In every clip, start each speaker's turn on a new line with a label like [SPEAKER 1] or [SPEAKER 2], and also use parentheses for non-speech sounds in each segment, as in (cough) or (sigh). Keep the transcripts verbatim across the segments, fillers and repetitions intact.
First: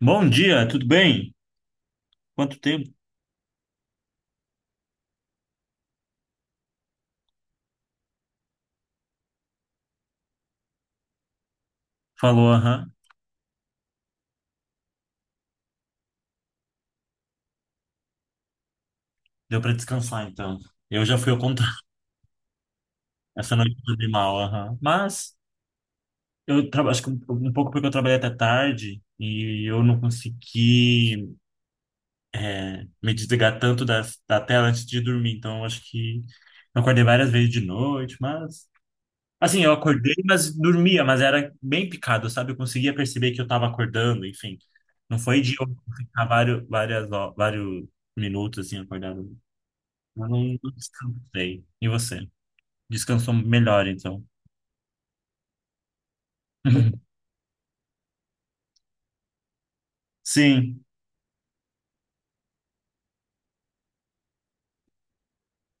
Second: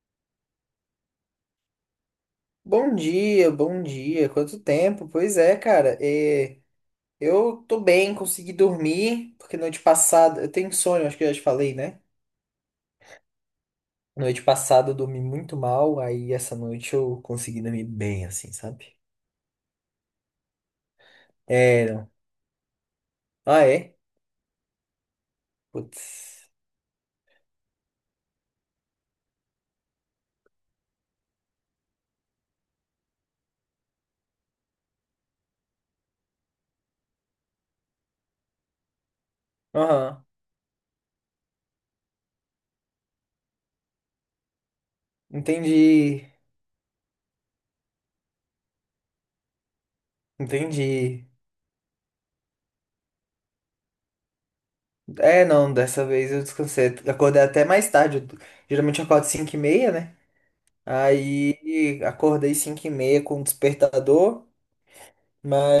[SPEAKER 1] Bom dia, tudo bem? Quanto tempo?
[SPEAKER 2] Bom dia, bom dia. Quanto tempo? Pois é, cara. É, eu tô bem, consegui dormir, porque noite passada. Eu tenho sono, acho que eu já te falei, né?
[SPEAKER 1] Falou, aham.
[SPEAKER 2] Noite passada eu dormi muito mal, aí essa noite eu consegui dormir bem, assim, sabe?
[SPEAKER 1] Deu para descansar, então. Eu já fui ao contrário.
[SPEAKER 2] É, não.
[SPEAKER 1] (laughs) Essa
[SPEAKER 2] Ah,
[SPEAKER 1] noite eu
[SPEAKER 2] é?
[SPEAKER 1] dormi mal, aham. Mas
[SPEAKER 2] Putz.
[SPEAKER 1] eu tra- acho que um um pouco porque eu trabalhei até tarde e eu não consegui me desligar tanto das- da tela antes de dormir. Então, eu acho que eu acordei várias vezes de noite, mas... Assim, eu acordei,
[SPEAKER 2] Aham.
[SPEAKER 1] mas dormia, mas era bem picado, sabe? Eu conseguia perceber que eu estava acordando, enfim. Não foi de eu ficar
[SPEAKER 2] Entendi.
[SPEAKER 1] vários, várias, ho- vários minutos, assim, acordado. Eu não não
[SPEAKER 2] Entendi.
[SPEAKER 1] descansei. E você? Descansou melhor, então.
[SPEAKER 2] É, não, dessa vez eu descansei.
[SPEAKER 1] (laughs)
[SPEAKER 2] Acordei até mais tarde. Eu- geralmente eu acordo cinco e meia, né?
[SPEAKER 1] Sim,
[SPEAKER 2] Aí acordei cinco e meia com o despertador.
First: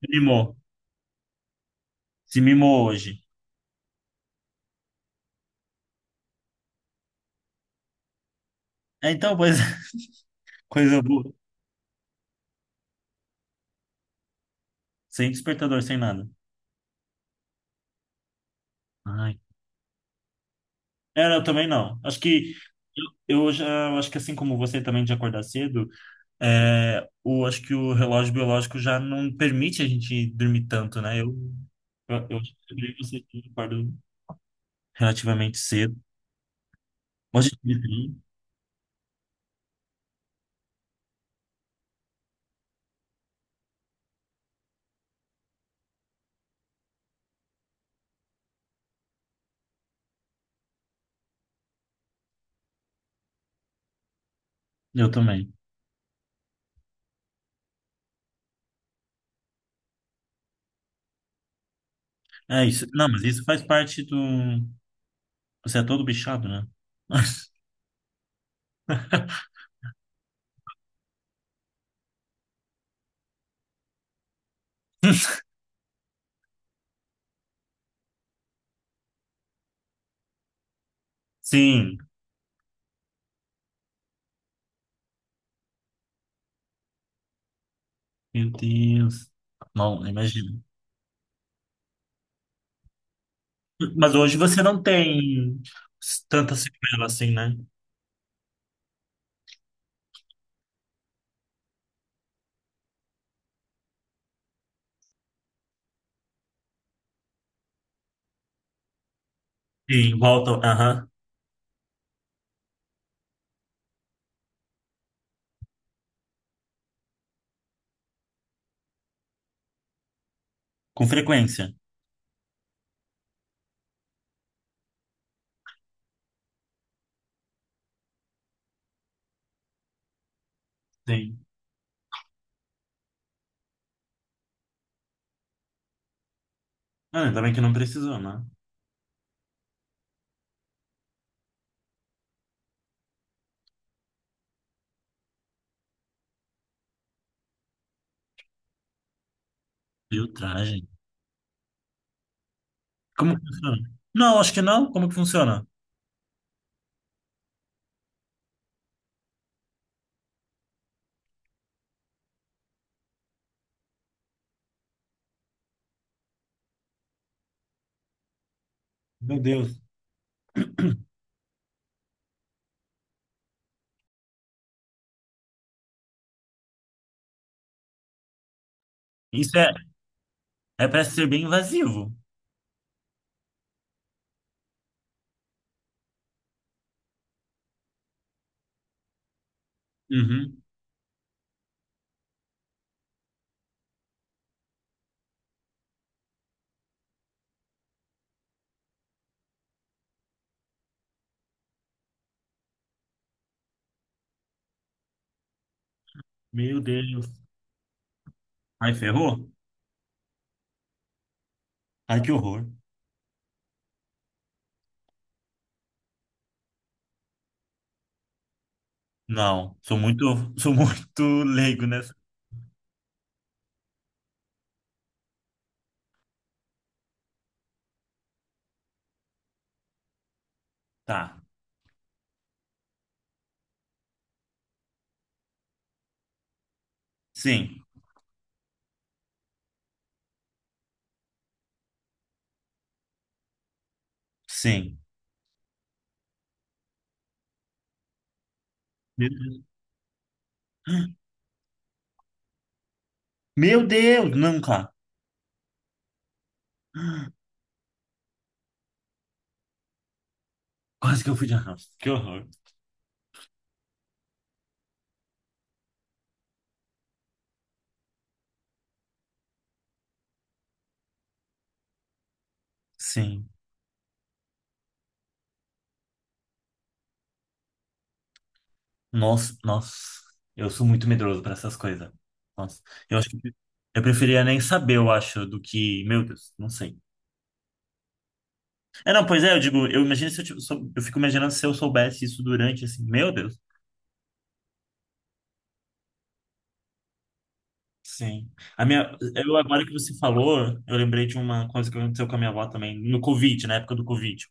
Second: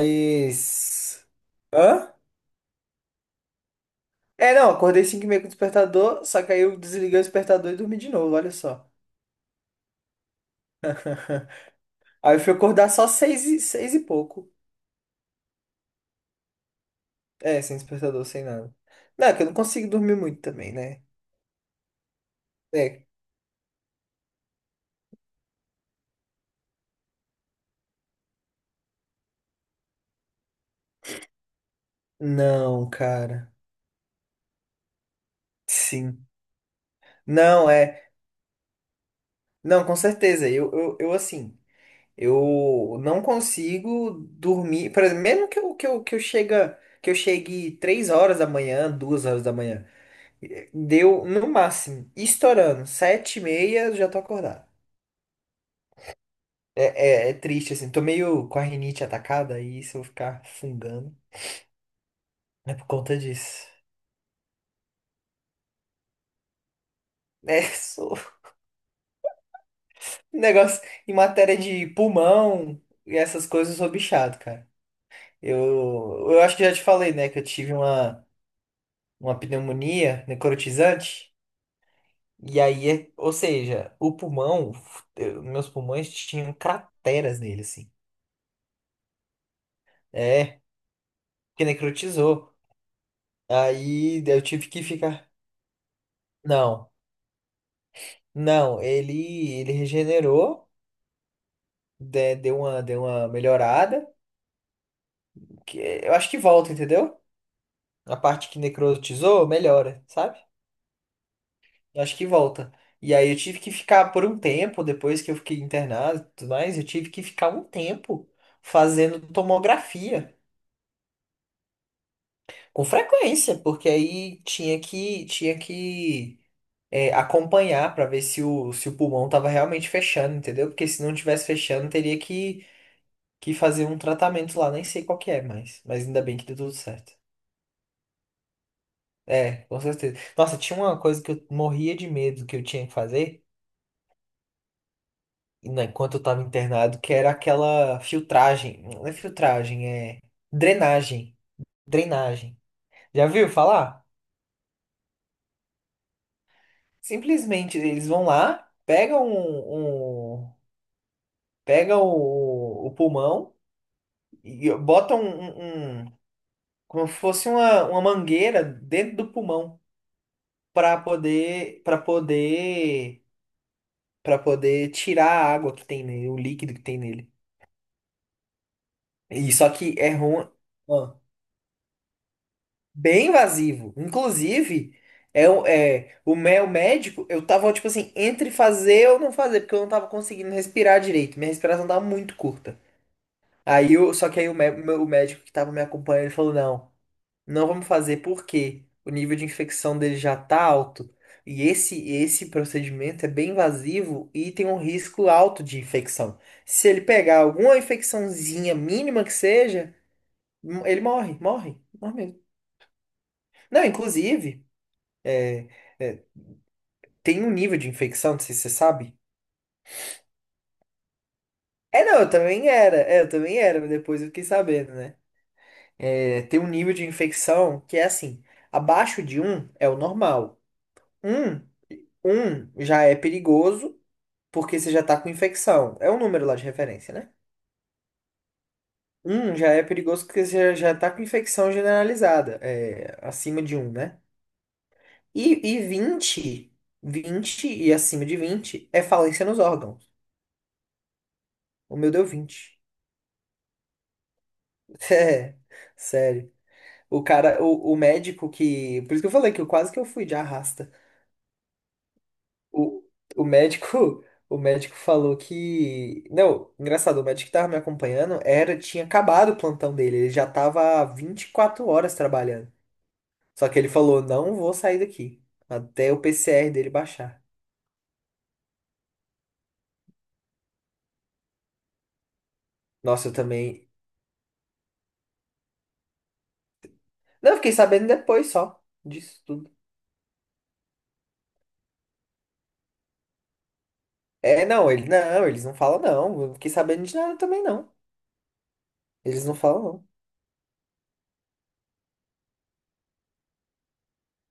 [SPEAKER 1] se mimou.
[SPEAKER 2] Hã?
[SPEAKER 1] Se mimou hoje.
[SPEAKER 2] É, não, acordei cinco e meia com o despertador, só que aí eu desliguei o despertador e dormi de novo, olha só.
[SPEAKER 1] É, então, pois, (laughs) coisa boa.
[SPEAKER 2] (laughs) Aí eu fui acordar só seis e, seis e pouco.
[SPEAKER 1] Sem despertador, sem nada.
[SPEAKER 2] É, sem despertador, sem nada. Não, é
[SPEAKER 1] Ai.
[SPEAKER 2] que eu não consigo dormir muito também, né?
[SPEAKER 1] É, eu também não. Acho que
[SPEAKER 2] É.
[SPEAKER 1] eu eu já, acho que assim como você também de acordar cedo, é, o, acho que o relógio biológico já não permite a gente dormir tanto, né? Eu, eu, eu acho que
[SPEAKER 2] Não,
[SPEAKER 1] também você que
[SPEAKER 2] cara.
[SPEAKER 1] acordo relativamente cedo.
[SPEAKER 2] Sim.
[SPEAKER 1] Hoje
[SPEAKER 2] Não,
[SPEAKER 1] eu
[SPEAKER 2] é.
[SPEAKER 1] também.
[SPEAKER 2] Não, com certeza. Eu, eu, eu assim, eu não consigo dormir. Por exemplo, mesmo que eu, que eu, que eu chega, que eu chegue três horas da manhã, duas horas da manhã. Deu, no máximo, estourando, sete e meia eu já tô acordado.
[SPEAKER 1] Eu também.
[SPEAKER 2] É, é, é triste, assim, tô meio com a rinite atacada e se eu vou ficar fungando
[SPEAKER 1] É
[SPEAKER 2] é
[SPEAKER 1] isso.
[SPEAKER 2] por
[SPEAKER 1] Não,
[SPEAKER 2] conta
[SPEAKER 1] mas isso faz
[SPEAKER 2] disso.
[SPEAKER 1] parte do. Você é todo bichado, né?
[SPEAKER 2] É,
[SPEAKER 1] (laughs)
[SPEAKER 2] (laughs) sou um negócio em matéria de pulmão e essas coisas, eu sou bichado, cara. Eu, eu acho que já te falei, né, que eu tive uma, uma pneumonia necrotizante.
[SPEAKER 1] Sim,
[SPEAKER 2] E aí, é- ou seja, o pulmão, eu- meus pulmões tinham crateras nele, assim.
[SPEAKER 1] meu Deus. Não,
[SPEAKER 2] É,
[SPEAKER 1] imagino.
[SPEAKER 2] porque necrotizou.
[SPEAKER 1] Mas
[SPEAKER 2] Aí
[SPEAKER 1] hoje
[SPEAKER 2] eu
[SPEAKER 1] você
[SPEAKER 2] tive
[SPEAKER 1] não
[SPEAKER 2] que ficar.
[SPEAKER 1] tem tanta
[SPEAKER 2] Não,
[SPEAKER 1] sequela assim, né?
[SPEAKER 2] não, ele, ele regenerou, de- deu uma, deu uma melhorada. Que eu acho que volta, entendeu? A parte que necrotizou, melhora,
[SPEAKER 1] Sim,
[SPEAKER 2] sabe?
[SPEAKER 1] volta, aham,
[SPEAKER 2] Eu acho que volta. E aí eu tive que ficar por um tempo, depois que eu fiquei internado e tudo mais, eu tive que ficar um tempo fazendo tomografia.
[SPEAKER 1] com frequência.
[SPEAKER 2] Com frequência, porque aí tinha que, tinha que é, acompanhar para ver se o, se o pulmão estava realmente fechando, entendeu? Porque se não
[SPEAKER 1] Sim.
[SPEAKER 2] tivesse fechando, teria que, que fazer um tratamento lá, nem sei qual que é, mas, mas ainda bem que deu tudo certo.
[SPEAKER 1] Ah, ainda bem que não precisou, né?
[SPEAKER 2] É, com certeza. Nossa, tinha uma coisa que eu morria de medo que eu tinha que fazer, né, enquanto eu tava internado, que era aquela filtragem. Não é filtragem, é
[SPEAKER 1] Filtragem.
[SPEAKER 2] drenagem. Drenagem. Já
[SPEAKER 1] Como que
[SPEAKER 2] viu
[SPEAKER 1] funciona?
[SPEAKER 2] falar?
[SPEAKER 1] Não, acho que não. Como que funciona?
[SPEAKER 2] Simplesmente eles vão lá, pegam um, um- pegam o, o pulmão e botam um, um- como fosse uma, uma mangueira dentro do
[SPEAKER 1] Meu Deus.
[SPEAKER 2] pulmão para poder para poder para poder tirar a água que tem nele, o líquido que tem nele. E
[SPEAKER 1] Isso é,
[SPEAKER 2] só que é ruim,
[SPEAKER 1] é para
[SPEAKER 2] ó,
[SPEAKER 1] ser bem invasivo.
[SPEAKER 2] bem invasivo. Inclusive, é, o- é o meu médico, eu tava tipo assim, entre fazer ou não fazer, porque eu não tava conseguindo
[SPEAKER 1] Uhum.
[SPEAKER 2] respirar direito. Minha respiração tava muito curta. Aí eu, só que aí o, mé- o meu- o médico que tava me acompanhando, ele falou, não. Não vamos fazer porque o nível de infecção dele já está alto e esse esse procedimento é bem invasivo e tem um risco alto de infecção.
[SPEAKER 1] Meu
[SPEAKER 2] Se ele pegar
[SPEAKER 1] Deus.
[SPEAKER 2] alguma infecçãozinha
[SPEAKER 1] Ai,
[SPEAKER 2] mínima que
[SPEAKER 1] ferrou?
[SPEAKER 2] seja, m- ele morre, morre, morre
[SPEAKER 1] Ai, que
[SPEAKER 2] mesmo.
[SPEAKER 1] horror.
[SPEAKER 2] Não, inclusive, é, é, tem um nível de infecção, não sei se você sabe.
[SPEAKER 1] Não, sou muito, (laughs) sou muito leigo
[SPEAKER 2] É,
[SPEAKER 1] nessa.
[SPEAKER 2] não, eu também era, é, eu também era, mas depois eu fiquei sabendo, né? É, tem um nível de infecção que é assim, abaixo de um é o normal.
[SPEAKER 1] Tá.
[SPEAKER 2] um, um já é perigoso porque você já tá com infecção. É um número lá de referência, né?
[SPEAKER 1] Sim,
[SPEAKER 2] Um já é perigoso porque você já já tá com infecção generalizada, é, acima de um, né?
[SPEAKER 1] sim.
[SPEAKER 2] E, e vinte vinte e acima de vinte é
[SPEAKER 1] Meu
[SPEAKER 2] falência nos
[SPEAKER 1] Deus.
[SPEAKER 2] órgãos. O meu deu vinte.
[SPEAKER 1] Meu Deus, não, cara.
[SPEAKER 2] (laughs) É, sério. O cara, o, o médico que. Por isso que eu falei que eu quase que eu fui de arrasta.
[SPEAKER 1] Quase que eu fui de arrasto. Que horror.
[SPEAKER 2] O, o médico, (laughs) o médico falou que, não, engraçado, o médico que tava me acompanhando era tinha acabado o plantão dele, ele já tava há vinte e quatro horas trabalhando.
[SPEAKER 1] Sim.
[SPEAKER 2] Só que ele falou: "Não vou sair daqui até o P C R dele baixar".
[SPEAKER 1] Nossa, nossa. Eu sou muito medroso para essas coisas. Nossa. Eu acho
[SPEAKER 2] Nossa, eu
[SPEAKER 1] que
[SPEAKER 2] também.
[SPEAKER 1] eu preferia nem saber, eu acho, do que. Meu Deus, não sei.
[SPEAKER 2] Não, eu fiquei sabendo depois só
[SPEAKER 1] É, não, pois
[SPEAKER 2] disso
[SPEAKER 1] é, eu
[SPEAKER 2] tudo.
[SPEAKER 1] digo, eu imagino se eu, tive- sou- eu fico imaginando se eu soubesse isso durante, assim, meu Deus.
[SPEAKER 2] É, não, ele não, eles não falam não. Eu fiquei sabendo de nada também não.
[SPEAKER 1] Sim. A minha,
[SPEAKER 2] Eles não
[SPEAKER 1] eu,
[SPEAKER 2] falam
[SPEAKER 1] agora que
[SPEAKER 2] não.
[SPEAKER 1] você falou, eu lembrei de uma coisa que aconteceu com a minha avó também, no Covid, na época do Covid.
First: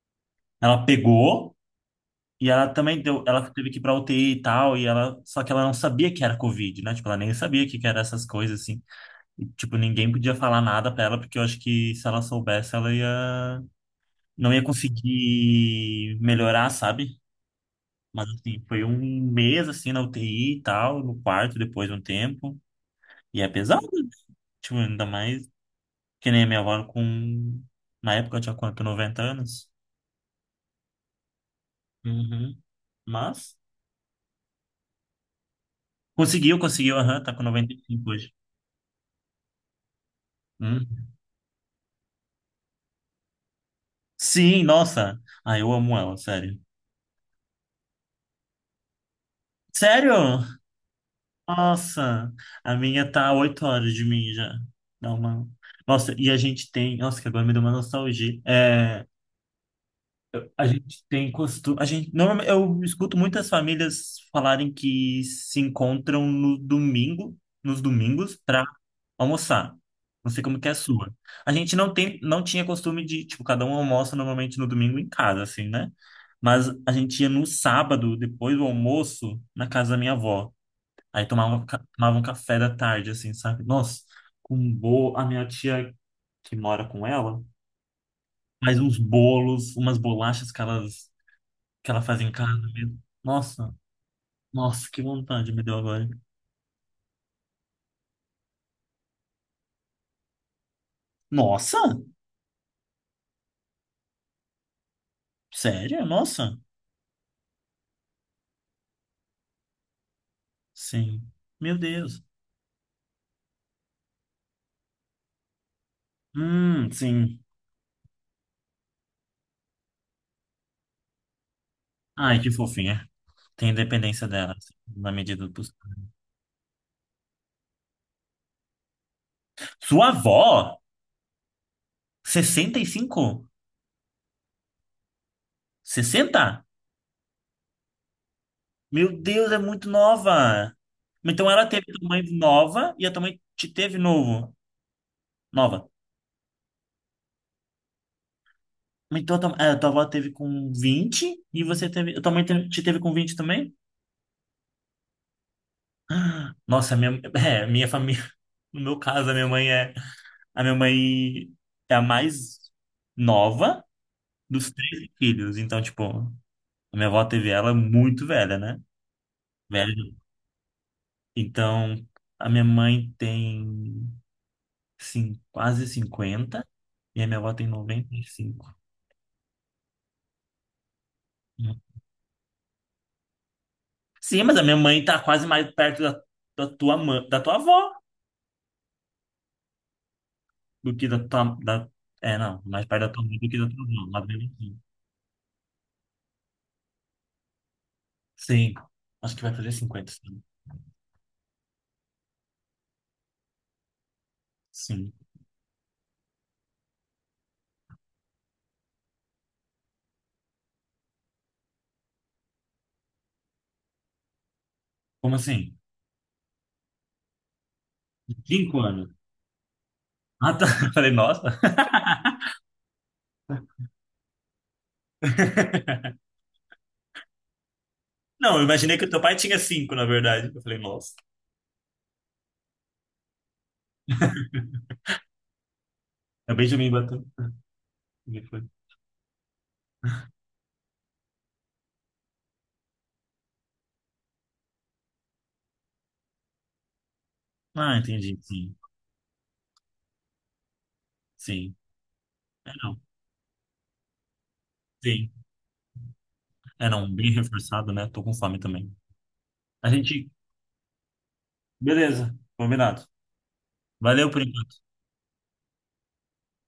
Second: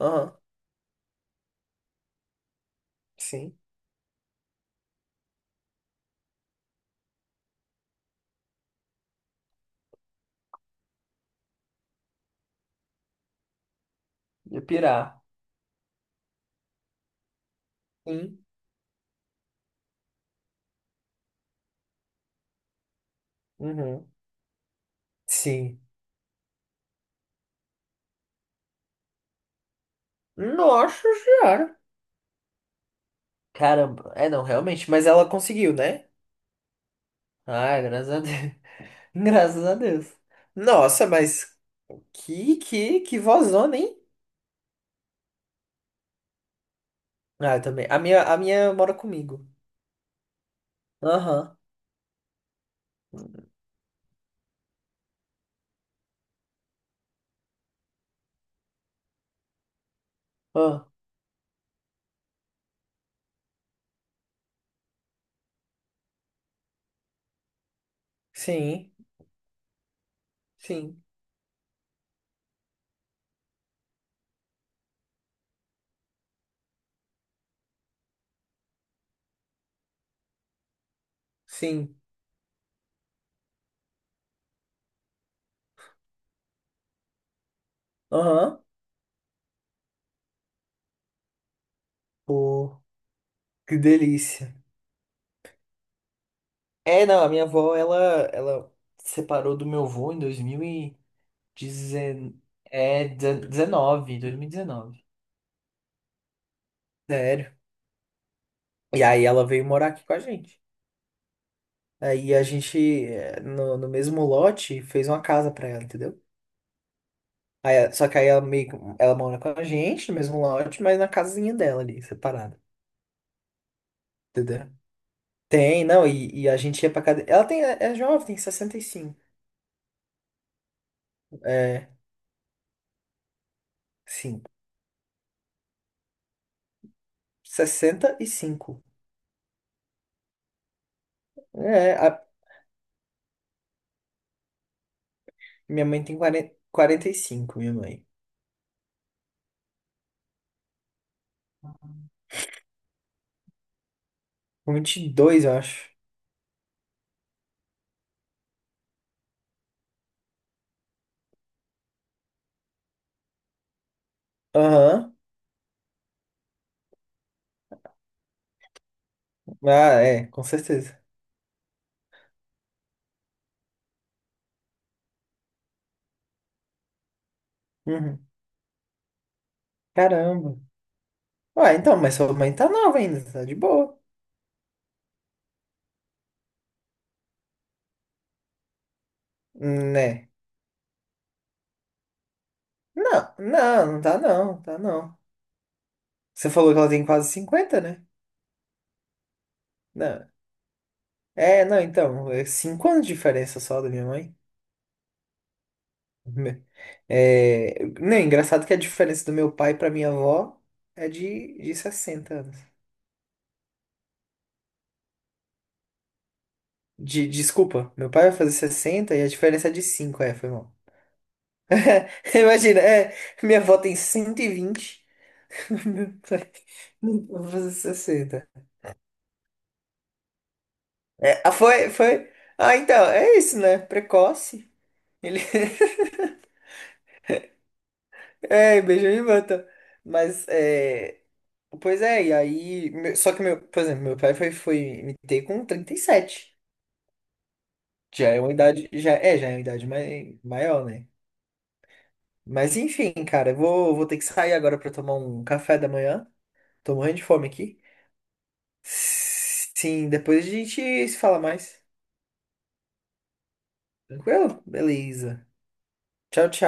[SPEAKER 2] Aham.
[SPEAKER 1] Ela pegou. E ela também deu, ela
[SPEAKER 2] Sim.
[SPEAKER 1] teve que ir pra U T I e tal, e ela, só que ela não sabia que era Covid, né? Tipo, ela nem sabia que que era essas coisas, assim. E, tipo, ninguém podia falar nada pra ela, porque eu acho que se ela soubesse, ela ia, não
[SPEAKER 2] De
[SPEAKER 1] ia
[SPEAKER 2] pirar.
[SPEAKER 1] conseguir melhorar, sabe? Mas,
[SPEAKER 2] Sim.
[SPEAKER 1] assim, foi um mês, assim, na U T I e tal, no quarto, depois de um tempo. E é pesado,
[SPEAKER 2] Uhum.
[SPEAKER 1] né? Tipo, ainda mais
[SPEAKER 2] Sim.
[SPEAKER 1] que nem a minha avó com, na época eu tinha quanto, noventa anos?
[SPEAKER 2] Nossa senhora.
[SPEAKER 1] Uhum. Mas,
[SPEAKER 2] Caramba. É, não, realmente. Mas ela conseguiu, né?
[SPEAKER 1] conseguiu, conseguiu, aham, tá com noventa e
[SPEAKER 2] Ah,
[SPEAKER 1] cinco
[SPEAKER 2] graças a Deus.
[SPEAKER 1] hoje.
[SPEAKER 2] (laughs) Graças a Deus.
[SPEAKER 1] Hum.
[SPEAKER 2] Nossa, mas que, que, que vozona, hein?
[SPEAKER 1] Sim, nossa. Ah, eu amo ela, sério.
[SPEAKER 2] Ah, eu também. A minha, a minha mora comigo.
[SPEAKER 1] Sério?
[SPEAKER 2] Aham.
[SPEAKER 1] Nossa, a minha tá a oito horas de mim já. Dá uma... Nossa, e a gente tem. Nossa, que agora me deu uma nostalgia. É, a
[SPEAKER 2] Ah,
[SPEAKER 1] gente tem costume. A gente, normalmente, eu escuto muitas famílias falarem que se encontram no domingo, nos domingos,
[SPEAKER 2] sim.
[SPEAKER 1] almoçar. Não sei como que é a
[SPEAKER 2] Sim.
[SPEAKER 1] sua. A gente não tem, não tinha costume de, tipo, cada um almoça normalmente no domingo em casa, assim, né? Mas a gente ia no sábado, depois do almoço, na casa da minha avó. Aí tomava, ca-
[SPEAKER 2] Sim.
[SPEAKER 1] tomava um café da tarde, assim, sabe? Nossa, com um bolo. A minha tia que mora com ela
[SPEAKER 2] Aham.
[SPEAKER 1] faz uns bolos, umas bolachas que, elas, que ela faz em casa
[SPEAKER 2] Pô,
[SPEAKER 1] mesmo. Nossa,
[SPEAKER 2] que delícia.
[SPEAKER 1] nossa, que vontade me deu agora.
[SPEAKER 2] É, não, a minha avó, ela, ela separou do meu avô em
[SPEAKER 1] Nossa,
[SPEAKER 2] dois mil e dezenove. É, dezenove, dois mil e dezenove.
[SPEAKER 1] sério? Nossa,
[SPEAKER 2] Sério. E aí ela veio morar aqui com a gente.
[SPEAKER 1] sim. Meu Deus.
[SPEAKER 2] Aí a gente, eh, no, no mesmo lote, fez uma casa pra ela, entendeu?
[SPEAKER 1] Hum, sim.
[SPEAKER 2] Aí, eh, só que aí ela meio que- ela mora com a gente no mesmo lote, mas na casinha dela ali,
[SPEAKER 1] Ai, que
[SPEAKER 2] separada,
[SPEAKER 1] fofinha. Tem independência dela,
[SPEAKER 2] entendeu?
[SPEAKER 1] assim, na medida do
[SPEAKER 2] Tem,
[SPEAKER 1] possível.
[SPEAKER 2] não, e, e a gente ia pra casa. Ela tem, é é jovem, tem sessenta e cinco.
[SPEAKER 1] Sua avó?
[SPEAKER 2] É,
[SPEAKER 1] Sessenta e cinco,
[SPEAKER 2] sim,
[SPEAKER 1] sessenta.
[SPEAKER 2] sessenta e cinco.
[SPEAKER 1] Meu Deus, é muito nova. Então ela teve
[SPEAKER 2] É,
[SPEAKER 1] tua mãe
[SPEAKER 2] a-
[SPEAKER 1] nova e a tua mãe te teve novo.
[SPEAKER 2] minha
[SPEAKER 1] Nova.
[SPEAKER 2] mãe tem quarenta quarenta e cinco, minha mãe.
[SPEAKER 1] Então a tua, é, a tua avó teve com vinte e você teve. A tua mãe te te teve com vinte também? (gasps)
[SPEAKER 2] vinte e dois, eu acho.
[SPEAKER 1] Ah, nossa, minha, é, minha família. (laughs) No meu caso, a minha mãe é. A minha mãe é a mais nova dos três
[SPEAKER 2] Aham,
[SPEAKER 1] filhos. Então, tipo, a minha avó teve ela muito velha, né? Velho.
[SPEAKER 2] ah, é, com certeza.
[SPEAKER 1] Então, a minha mãe tem sim, quase cinquenta e a minha avó tem
[SPEAKER 2] Uhum.
[SPEAKER 1] noventa e cinco.
[SPEAKER 2] Caramba. Ah,
[SPEAKER 1] Hum.
[SPEAKER 2] então, mas sua mãe tá nova ainda, tá de boa,
[SPEAKER 1] Sim, mas a minha mãe tá quase mais perto da, da tua mãe, da tua avó
[SPEAKER 2] né?
[SPEAKER 1] do que da tua, da, é, não, mais perto da tua
[SPEAKER 2] Não,
[SPEAKER 1] mãe do que da tua
[SPEAKER 2] não, não
[SPEAKER 1] avó,
[SPEAKER 2] tá
[SPEAKER 1] lá do meu
[SPEAKER 2] não, tá
[SPEAKER 1] vizinho.
[SPEAKER 2] não. Você falou que ela tem quase cinquenta, né?
[SPEAKER 1] Sim, acho que vai fazer cinquenta
[SPEAKER 2] Não.
[SPEAKER 1] sim.
[SPEAKER 2] É, não, então, é cinco anos de diferença só da minha mãe.
[SPEAKER 1] Sim.
[SPEAKER 2] (laughs) Me- É, não, é engraçado que a diferença do meu pai pra minha avó é de, de sessenta anos.
[SPEAKER 1] Como assim?
[SPEAKER 2] De, desculpa, meu pai vai fazer
[SPEAKER 1] Cinco anos.
[SPEAKER 2] sessenta e a diferença é de cinco, é, foi
[SPEAKER 1] Ah, tá. (laughs)
[SPEAKER 2] mal.
[SPEAKER 1] Eu falei, nossa.
[SPEAKER 2] (laughs) Imagina, é, minha avó tem cento e vinte, (laughs) meu
[SPEAKER 1] (laughs)
[SPEAKER 2] pai vai (laughs) fazer sessenta.
[SPEAKER 1] Não, eu imaginei que o teu pai tinha cinco, na verdade. Eu falei, nossa.
[SPEAKER 2] É, ah, foi, foi. Ah, então, é isso, né? Precoce. Ele. (laughs)
[SPEAKER 1] Acabei de me bater. Ele foi,
[SPEAKER 2] É, Benjamin Button. Mas, é... pois é, e aí, meu- só que, meu, por exemplo, meu pai foi, foi me ter com trinta e sete.
[SPEAKER 1] ah,
[SPEAKER 2] Já
[SPEAKER 1] entendi,
[SPEAKER 2] é uma
[SPEAKER 1] sim.
[SPEAKER 2] idade. Já, é, já é uma idade mai, maior, né?
[SPEAKER 1] Sim.
[SPEAKER 2] Mas, enfim, cara, eu vou, vou ter que sair agora pra tomar
[SPEAKER 1] Sim.
[SPEAKER 2] um café da manhã.
[SPEAKER 1] É,
[SPEAKER 2] Tô
[SPEAKER 1] não,
[SPEAKER 2] morrendo de
[SPEAKER 1] bem
[SPEAKER 2] fome aqui.
[SPEAKER 1] reforçado, né? Tô com fome também. A
[SPEAKER 2] Sim,
[SPEAKER 1] gente.
[SPEAKER 2] depois a gente se fala mais.
[SPEAKER 1] Beleza, combinado. Valeu por
[SPEAKER 2] Tranquilo?
[SPEAKER 1] enquanto.
[SPEAKER 2] Beleza. Tchau, tchau.